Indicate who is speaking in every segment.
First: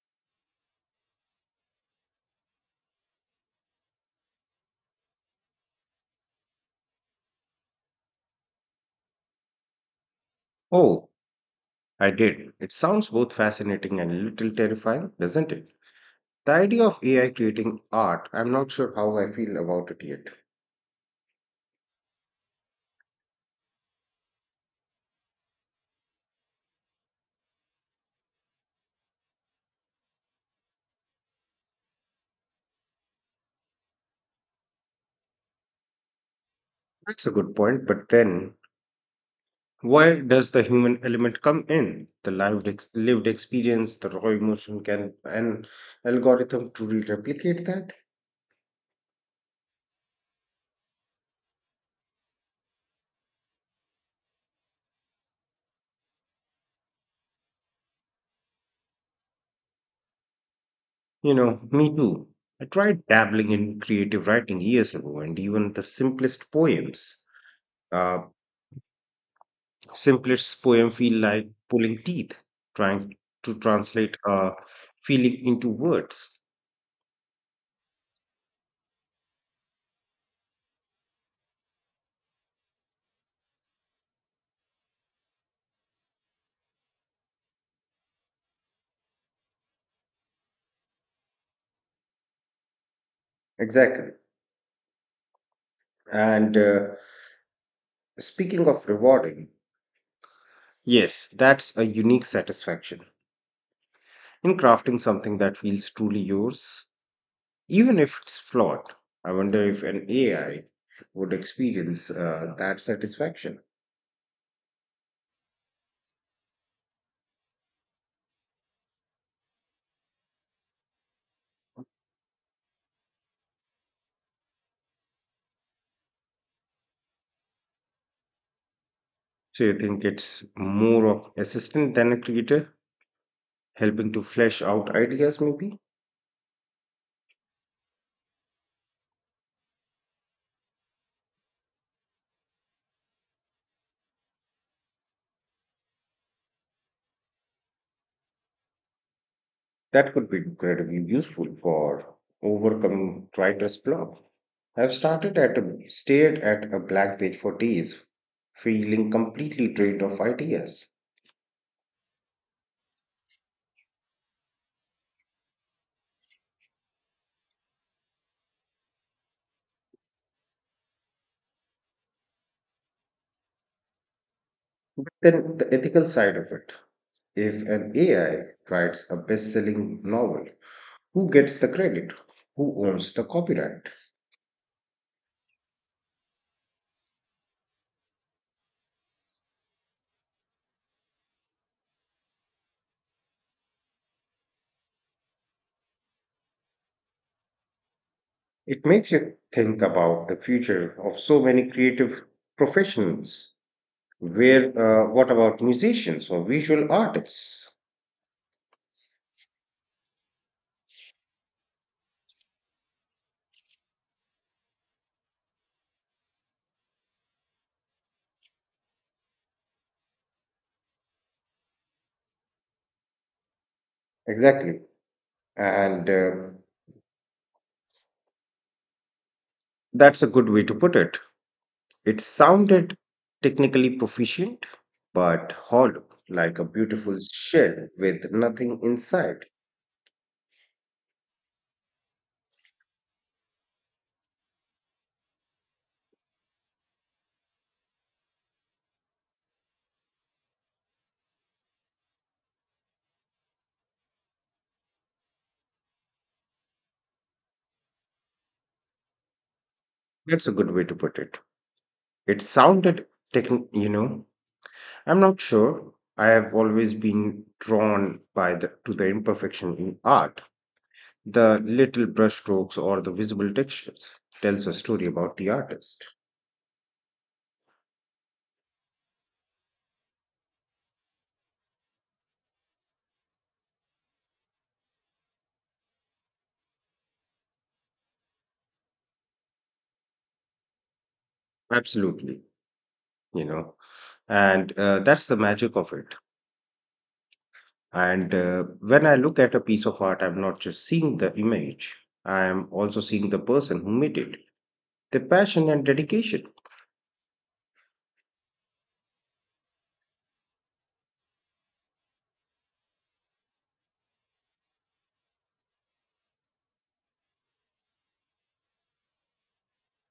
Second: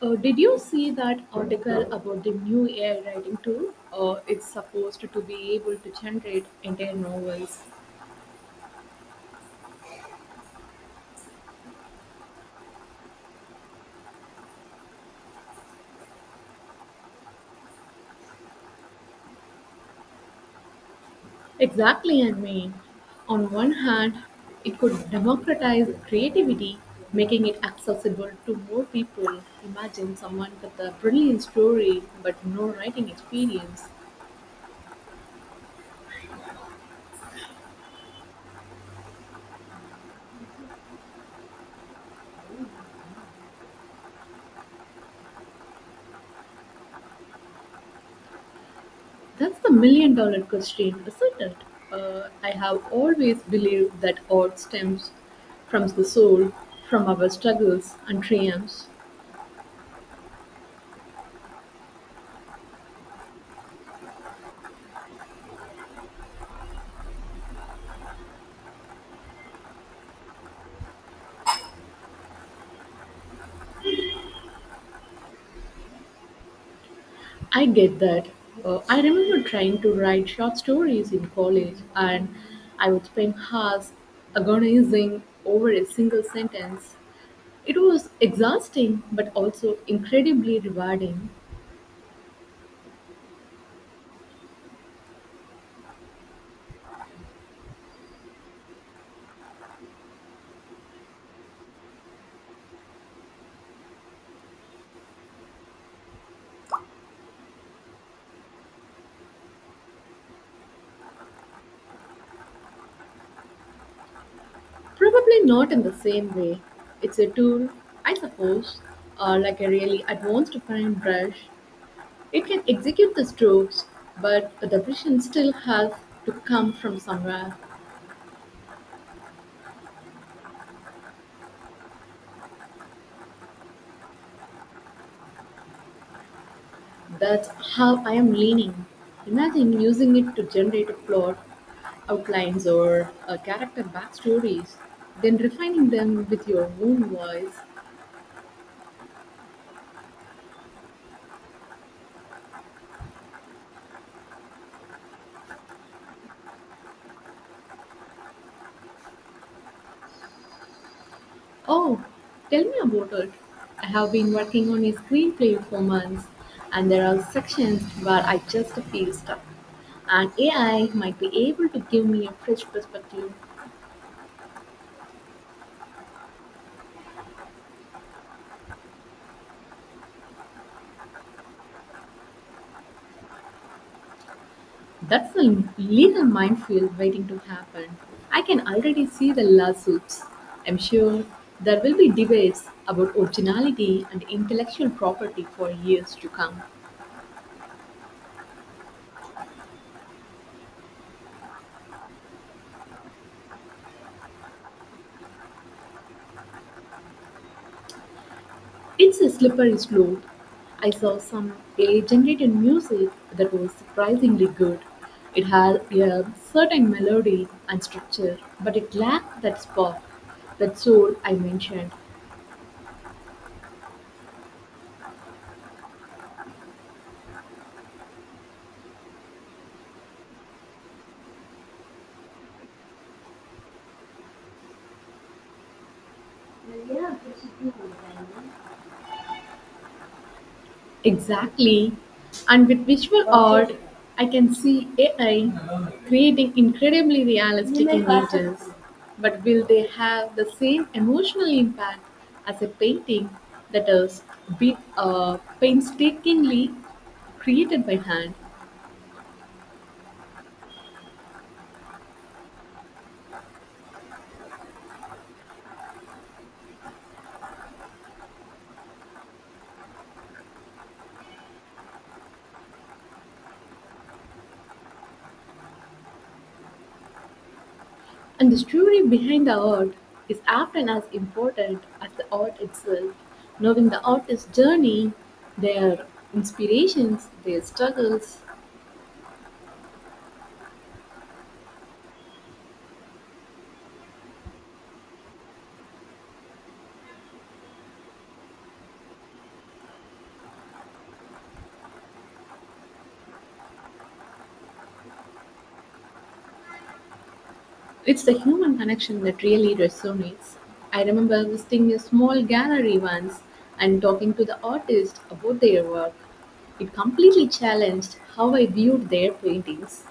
Speaker 1: Did you see that article about the new AI writing tool? It's supposed to be able to generate entire novels.
Speaker 2: Oh, I did. It sounds both fascinating and a little terrifying, doesn't it? The idea of AI creating art, I'm not sure how I feel about it yet.
Speaker 1: Exactly, I mean, on one hand, it could democratize creativity, making it accessible to more people. Imagine someone with a brilliant story but no writing experience.
Speaker 2: That's a good point, but then where does the human element come in? The lived, lived experience, the raw emotion, can an algorithm truly replicate that?
Speaker 1: That's the million dollar question, isn't it? I have always believed that art stems from the soul, from our struggles and triumphs.
Speaker 2: You know, me too. I tried dabbling in creative writing years ago, and even the simplest poems. Uh, Simplist's poem feel like pulling teeth, trying to translate a feeling into words.
Speaker 1: I get that. I remember trying to write short stories in college, and I would spend hours agonizing over a single sentence. It was exhausting, but also incredibly rewarding.
Speaker 2: Exactly. And Speaking of rewarding, yes, that's a unique satisfaction in crafting something that feels truly yours, even if it's flawed. I wonder if an AI would experience that satisfaction.
Speaker 1: Probably not in the same way. It's a tool, I suppose, like a really advanced fine brush. It can execute the strokes, but the precision still has to come from somewhere.
Speaker 2: So you think it's more of assistant than a creator, helping to flesh out ideas maybe?
Speaker 1: That's how I am leaning. Imagine using it to generate a plot, outlines, or character backstories, then refining them with your own voice.
Speaker 2: That could be incredibly useful for overcoming writer's block. I've started at a, stared at a blank page for days, feeling completely drained of ideas.
Speaker 1: Oh, tell me about it. I have been working on a screenplay for months, and there are sections where I just feel stuck. And AI might be able to give me a fresh perspective.
Speaker 2: Then the ethical side of it. If an AI writes a best-selling novel, who gets the credit? Who owns the copyright?
Speaker 1: That's a legal minefield waiting to happen. I can already see the lawsuits. I'm sure there will be debates about originality and intellectual property for years to come.
Speaker 2: It makes you think about the future of so many creative professionals. Where, what about musicians or visual artists?
Speaker 1: It's a slippery slope. I saw some AI generated music that was surprisingly good. It had a certain melody and structure, but it lacked that spark, that soul I mentioned.
Speaker 2: Exactly. And That's a good way to put it. It sounded technically proficient, but hollow, like a beautiful shell with nothing inside.
Speaker 1: Exactly. And with visual art, I can see AI creating incredibly realistic images. But will they have the same emotional impact as a painting that is painstakingly created by hand?
Speaker 2: That's a good way to put it. It sounded you know, I'm not sure. I have always been drawn by the to the imperfection in art. The little brushstrokes or the visible textures tells a story about the artist.
Speaker 1: And the story behind the art is often as important as the art itself. Knowing the artist's journey, their inspirations, their struggles,
Speaker 2: Absolutely, you know, and that's the magic of it. And When I look at a piece of art, I'm not just seeing the image, I am also seeing the person who made it, the passion and dedication.
Speaker 1: it's the human connection that really resonates. I remember visiting a small gallery once and talking to the artist about their work. It completely challenged how I viewed their paintings.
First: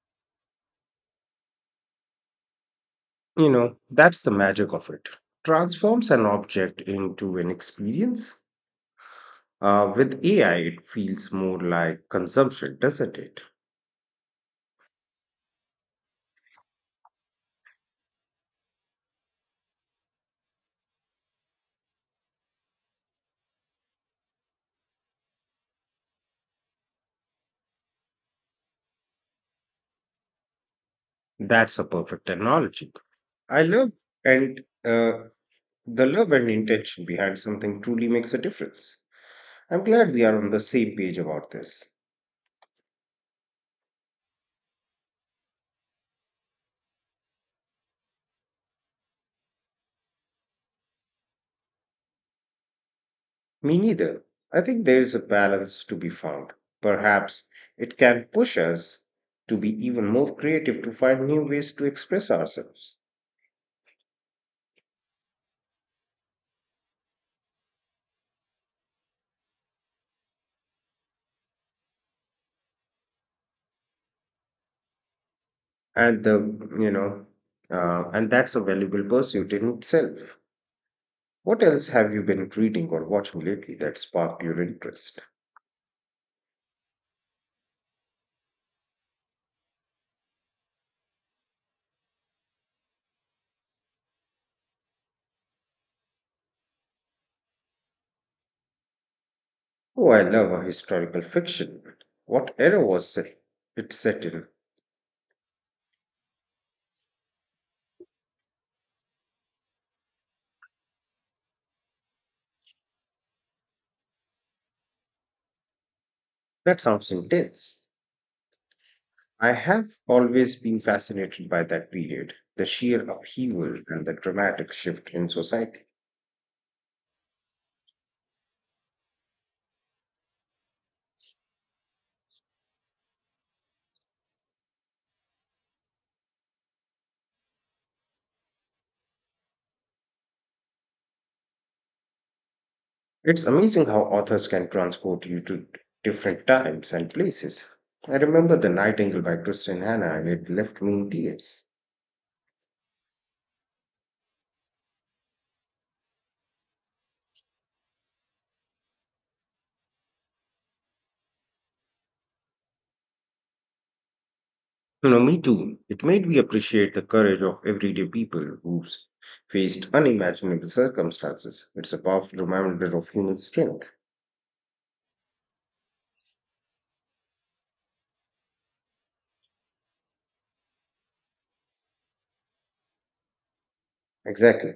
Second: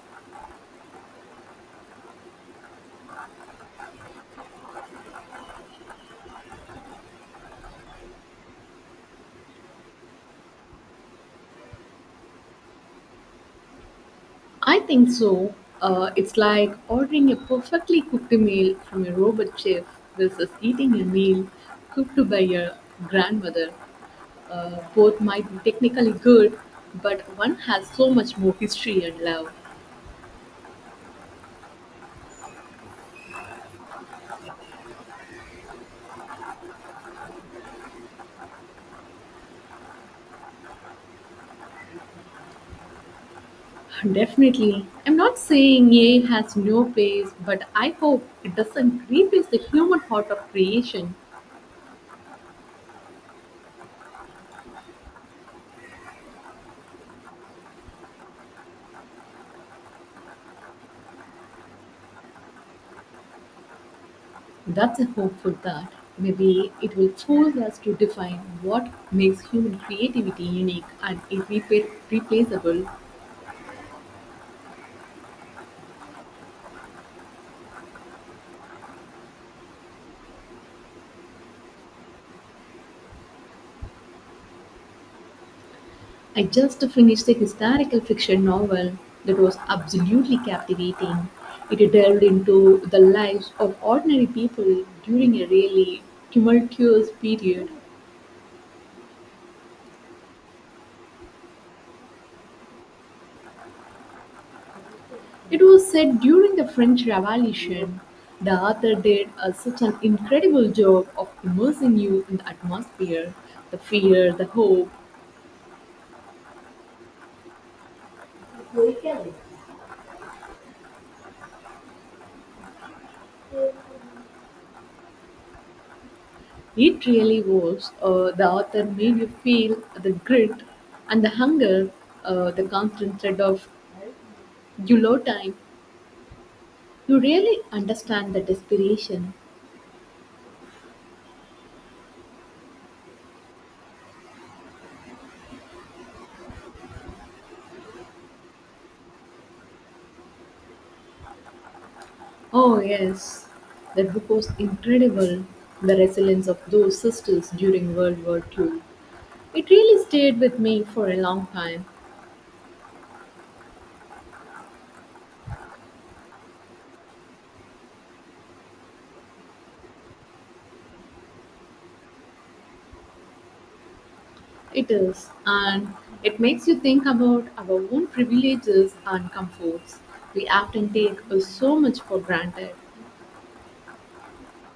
Speaker 2: You know, that's the magic of it. Transforms an object into an experience. With AI, it feels more like consumption, doesn't it?
Speaker 1: I think so. It's like ordering a perfectly cooked meal from a robot chef versus eating a meal cooked by your grandmother. Both might be technically good, but one has so much more history and love.
Speaker 2: That's a perfect analogy. I love and the love and intention behind something truly makes a difference. I'm glad we are on the same page about this.
Speaker 1: Definitely. I'm not saying AI has no place, but I hope it doesn't replace the human heart of creation.
Speaker 2: Me neither. I think there is a balance to be found. Perhaps it can push us to be even more creative to find new ways to express ourselves.
Speaker 1: That's a hope for that. Maybe it will force us to define what makes human creativity unique and replaceable.
Speaker 2: And the, you know, and that's a valuable pursuit in itself. What else have you been reading or watching lately that sparked your interest?
Speaker 1: I just finished a historical fiction novel that was absolutely captivating. It delved into the lives of ordinary people during a really tumultuous period.
Speaker 2: Oh, I love a historical fiction. What era was it, it's set in?
Speaker 1: It was said during the French Revolution; the author did such an incredible job of immersing you in the atmosphere, the fear, the hope.
Speaker 2: That sounds intense. I have always been fascinated by that period, the sheer upheaval and the dramatic shift in society.
Speaker 1: It really was. The author made you feel the grit and the hunger, the constant threat of you low time. You really understand the desperation.
Speaker 2: It's amazing how authors can transport you to different times and places. I remember The Nightingale by Kristen Hannah, and it left me in tears.
Speaker 1: Oh, yes. The book was incredible. The resilience of those sisters during World War Two. It really stayed with me for a long time.
Speaker 2: You know, me too. It made me appreciate the courage of everyday people who faced unimaginable circumstances. It's a powerful reminder of human strength.
Speaker 1: It is, and it makes you think about our own privileges and comforts. We often take so much for granted.
Speaker 2: Exactly.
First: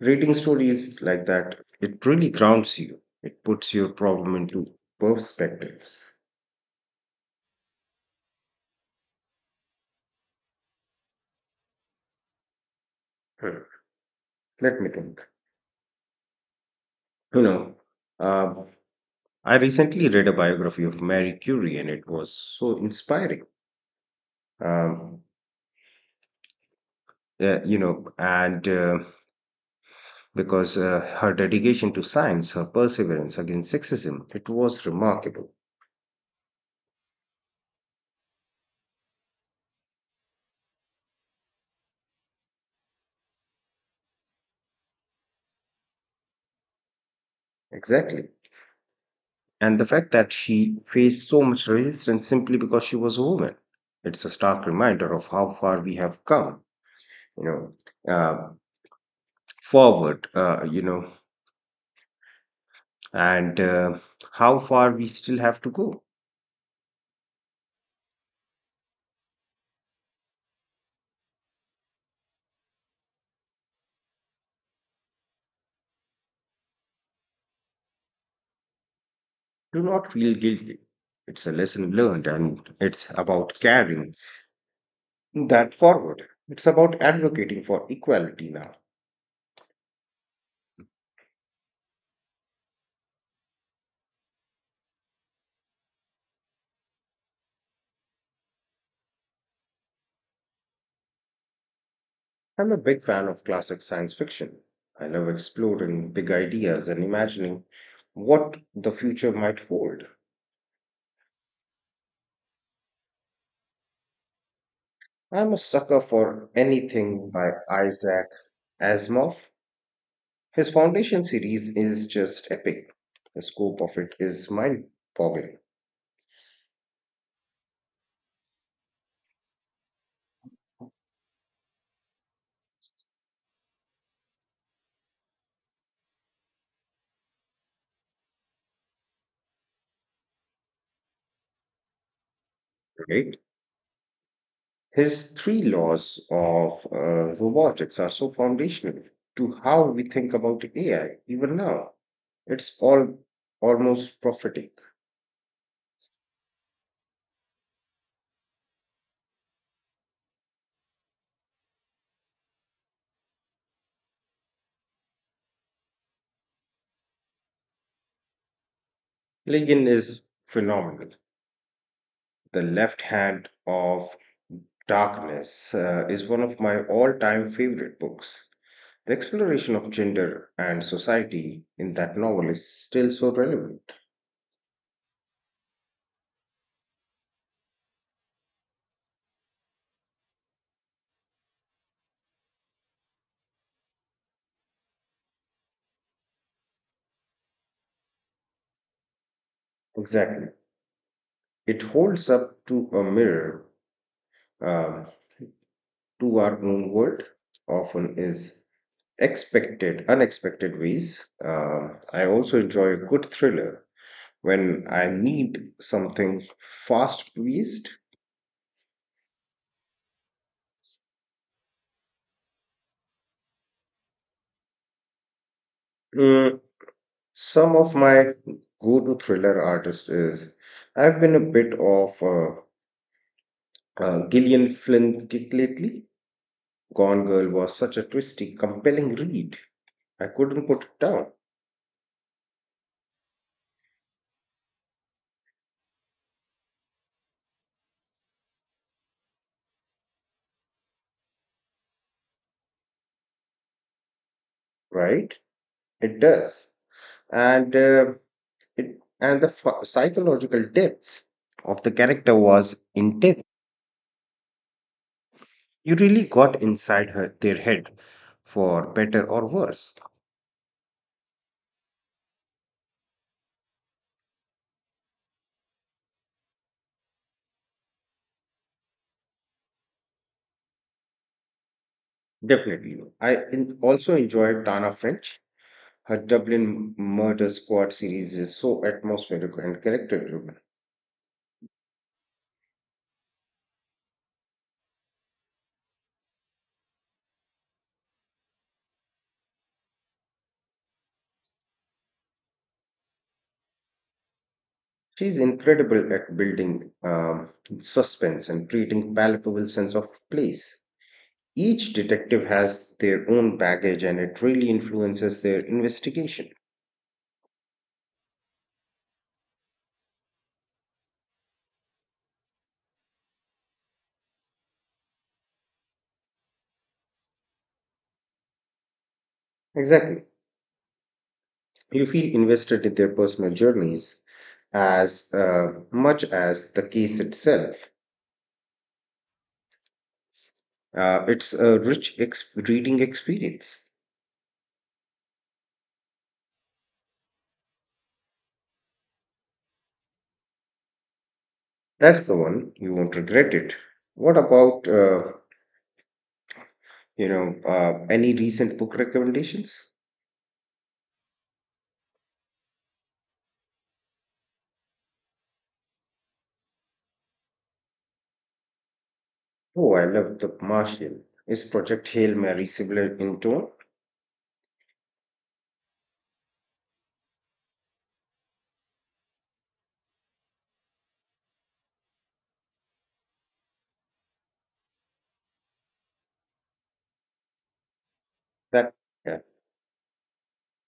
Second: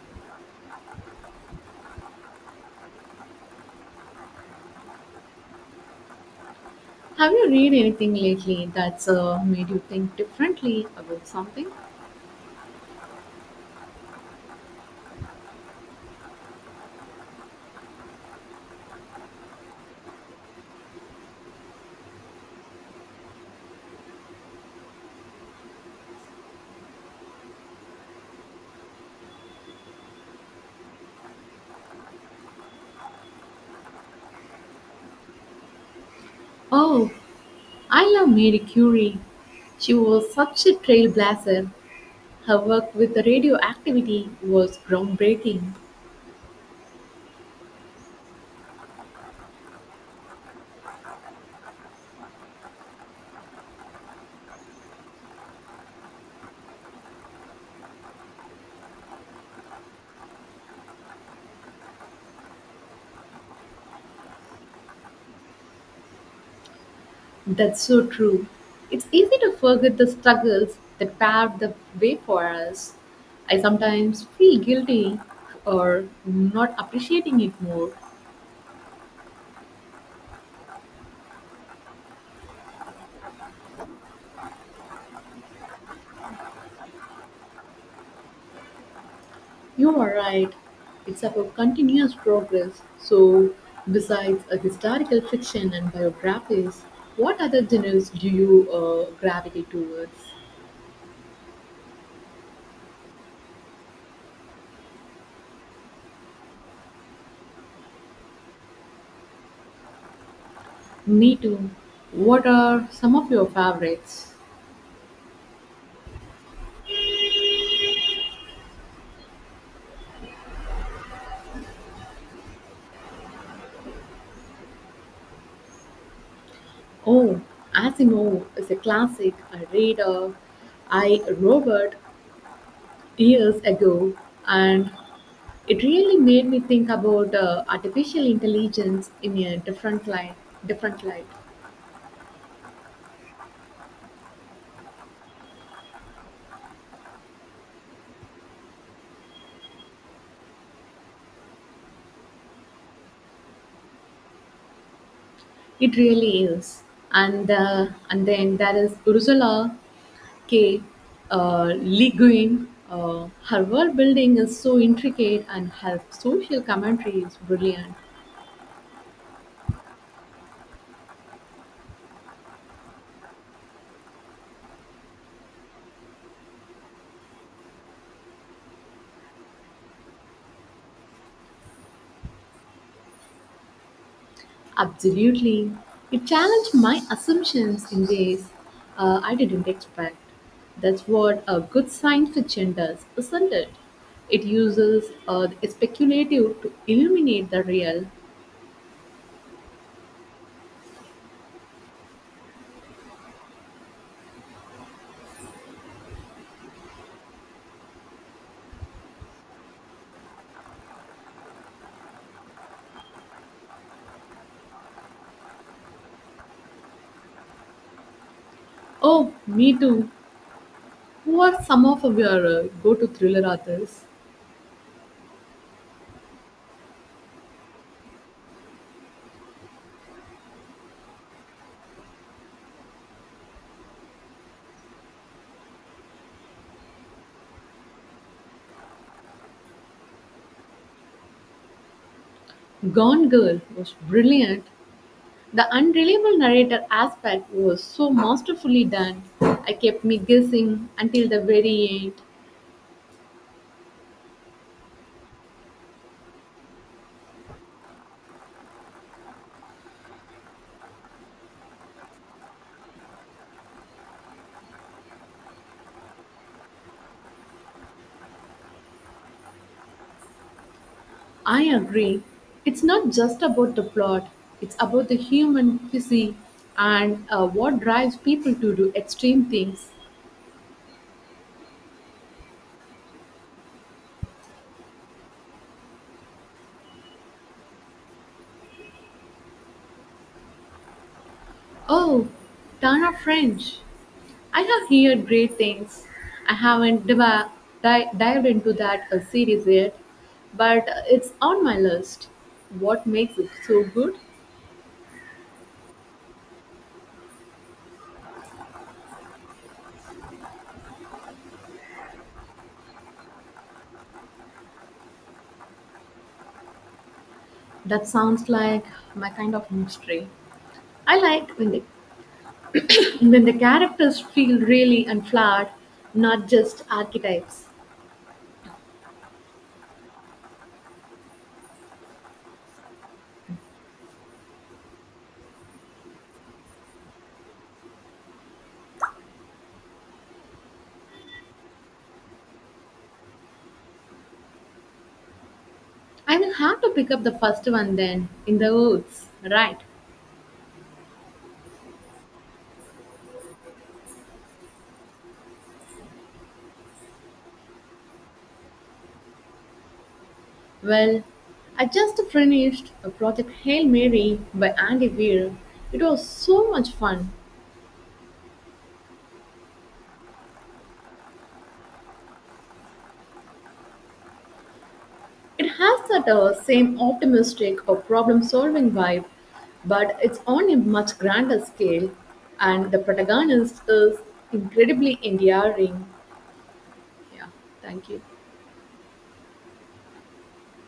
Speaker 2: Reading stories like that, it really grounds you. It puts your problem into perspectives.
Speaker 1: Have you read anything lately that's made you think differently about something?
Speaker 2: Hmm, Let me think. You know, um, I recently read a biography of Marie Curie, and it was so inspiring. Um, yeah, you know, and because her dedication to science, her perseverance against sexism, it was remarkable.
Speaker 1: Oh, I love Marie Curie. She was such a trailblazer. Her work with the radioactivity was groundbreaking.
Speaker 2: Exactly. And the fact that she faced so much resistance simply because she was a woman, it's a stark reminder of how far we have come, you know, uh, forward, you know, and how far we still have to go.
Speaker 1: That's so true. It's easy to forget the struggles that paved the way for us. I sometimes feel guilty or not appreciating it more.
Speaker 2: Do not feel guilty. It's a lesson learned, and it's about carrying that forward. It's about advocating for equality now.
Speaker 1: You are right. It's about continuous progress. So, besides a historical fiction and biographies, what other genres do you gravitate towards?
Speaker 2: I'm a big fan of classic science fiction. I love exploring big ideas and imagining what the future might hold.
Speaker 1: Me too. What are some of your favorites?
Speaker 2: I'm a sucker for anything by Isaac Asimov. His Foundation series is just epic. The scope of it is mind boggling,
Speaker 1: Oh, Asimov is a classic. I read I Robot years ago, and it really made me think about artificial intelligence in a different light. Different light.
Speaker 2: right? His three laws of robotics are so foundational to how we think about AI even now. It's all almost prophetic.
Speaker 1: It really is. And then there is Ursula K. Le Guin. Her world building is so intricate, and her social commentary is brilliant.
Speaker 2: Ligon is phenomenal. The Left Hand of Darkness is one of my all time favorite books. The exploration of gender and society in that novel is still so relevant.
Speaker 1: Absolutely. It challenged my assumptions in ways I didn't expect. That's what a good science fiction does, isn't it? It uses the speculative to illuminate the real.
Speaker 2: Exactly. It holds up to a mirror um, to our own world, often is unexpected ways. I also enjoy a good thriller when I need something fast paced.
Speaker 1: Oh, me too. Who are some of your go to thriller authors?
Speaker 2: Mm, some of my go-to thriller artists is I've been a bit of Gillian Flynn kick lately. Gone Girl was such a twisty, compelling read. I couldn't put it down.
Speaker 1: Gone Girl was brilliant. The unreliable narrator aspect was so masterfully done. I kept me guessing until the very end.
Speaker 2: Right? It does, and uh, and the psychological depths of the character was intense. You really got inside her their head, for better or worse.
Speaker 1: I agree. It's not just about the plot, it's about the human physique and what drives people to do extreme things.
Speaker 2: Definitely. Also enjoyed Tana French. Her Dublin Murder Squad series is so atmospheric and character driven.
Speaker 1: Oh, Tana French. I have heard great things. I haven't dived into that series yet, but it's on my list. What makes it so good?
Speaker 2: She's incredible at building suspense and creating palpable sense of place. Each detective has their own baggage and it really influences their investigation.
Speaker 1: That sounds like my kind of mystery. I like when the characters feel really unflawed, not just archetypes.
Speaker 2: Exactly. You feel invested in their personal journeys as much as the case itself. It's a rich reading experience.
Speaker 1: I will have to pick up the first one then, in the woods. Right.
Speaker 2: That's the one. You won't regret it. What about any recent book recommendations?
Speaker 1: Well, I just finished a project Hail Mary by Andy Weir. It was so much fun.
Speaker 2: Oh, I love The Martian. Is Project Hail Mary similar in tone?
Speaker 1: It has that same optimistic or problem solving vibe, but it's on a much grander scale, and the protagonist is incredibly endearing. Yeah, thank you.
Speaker 2: That yeah.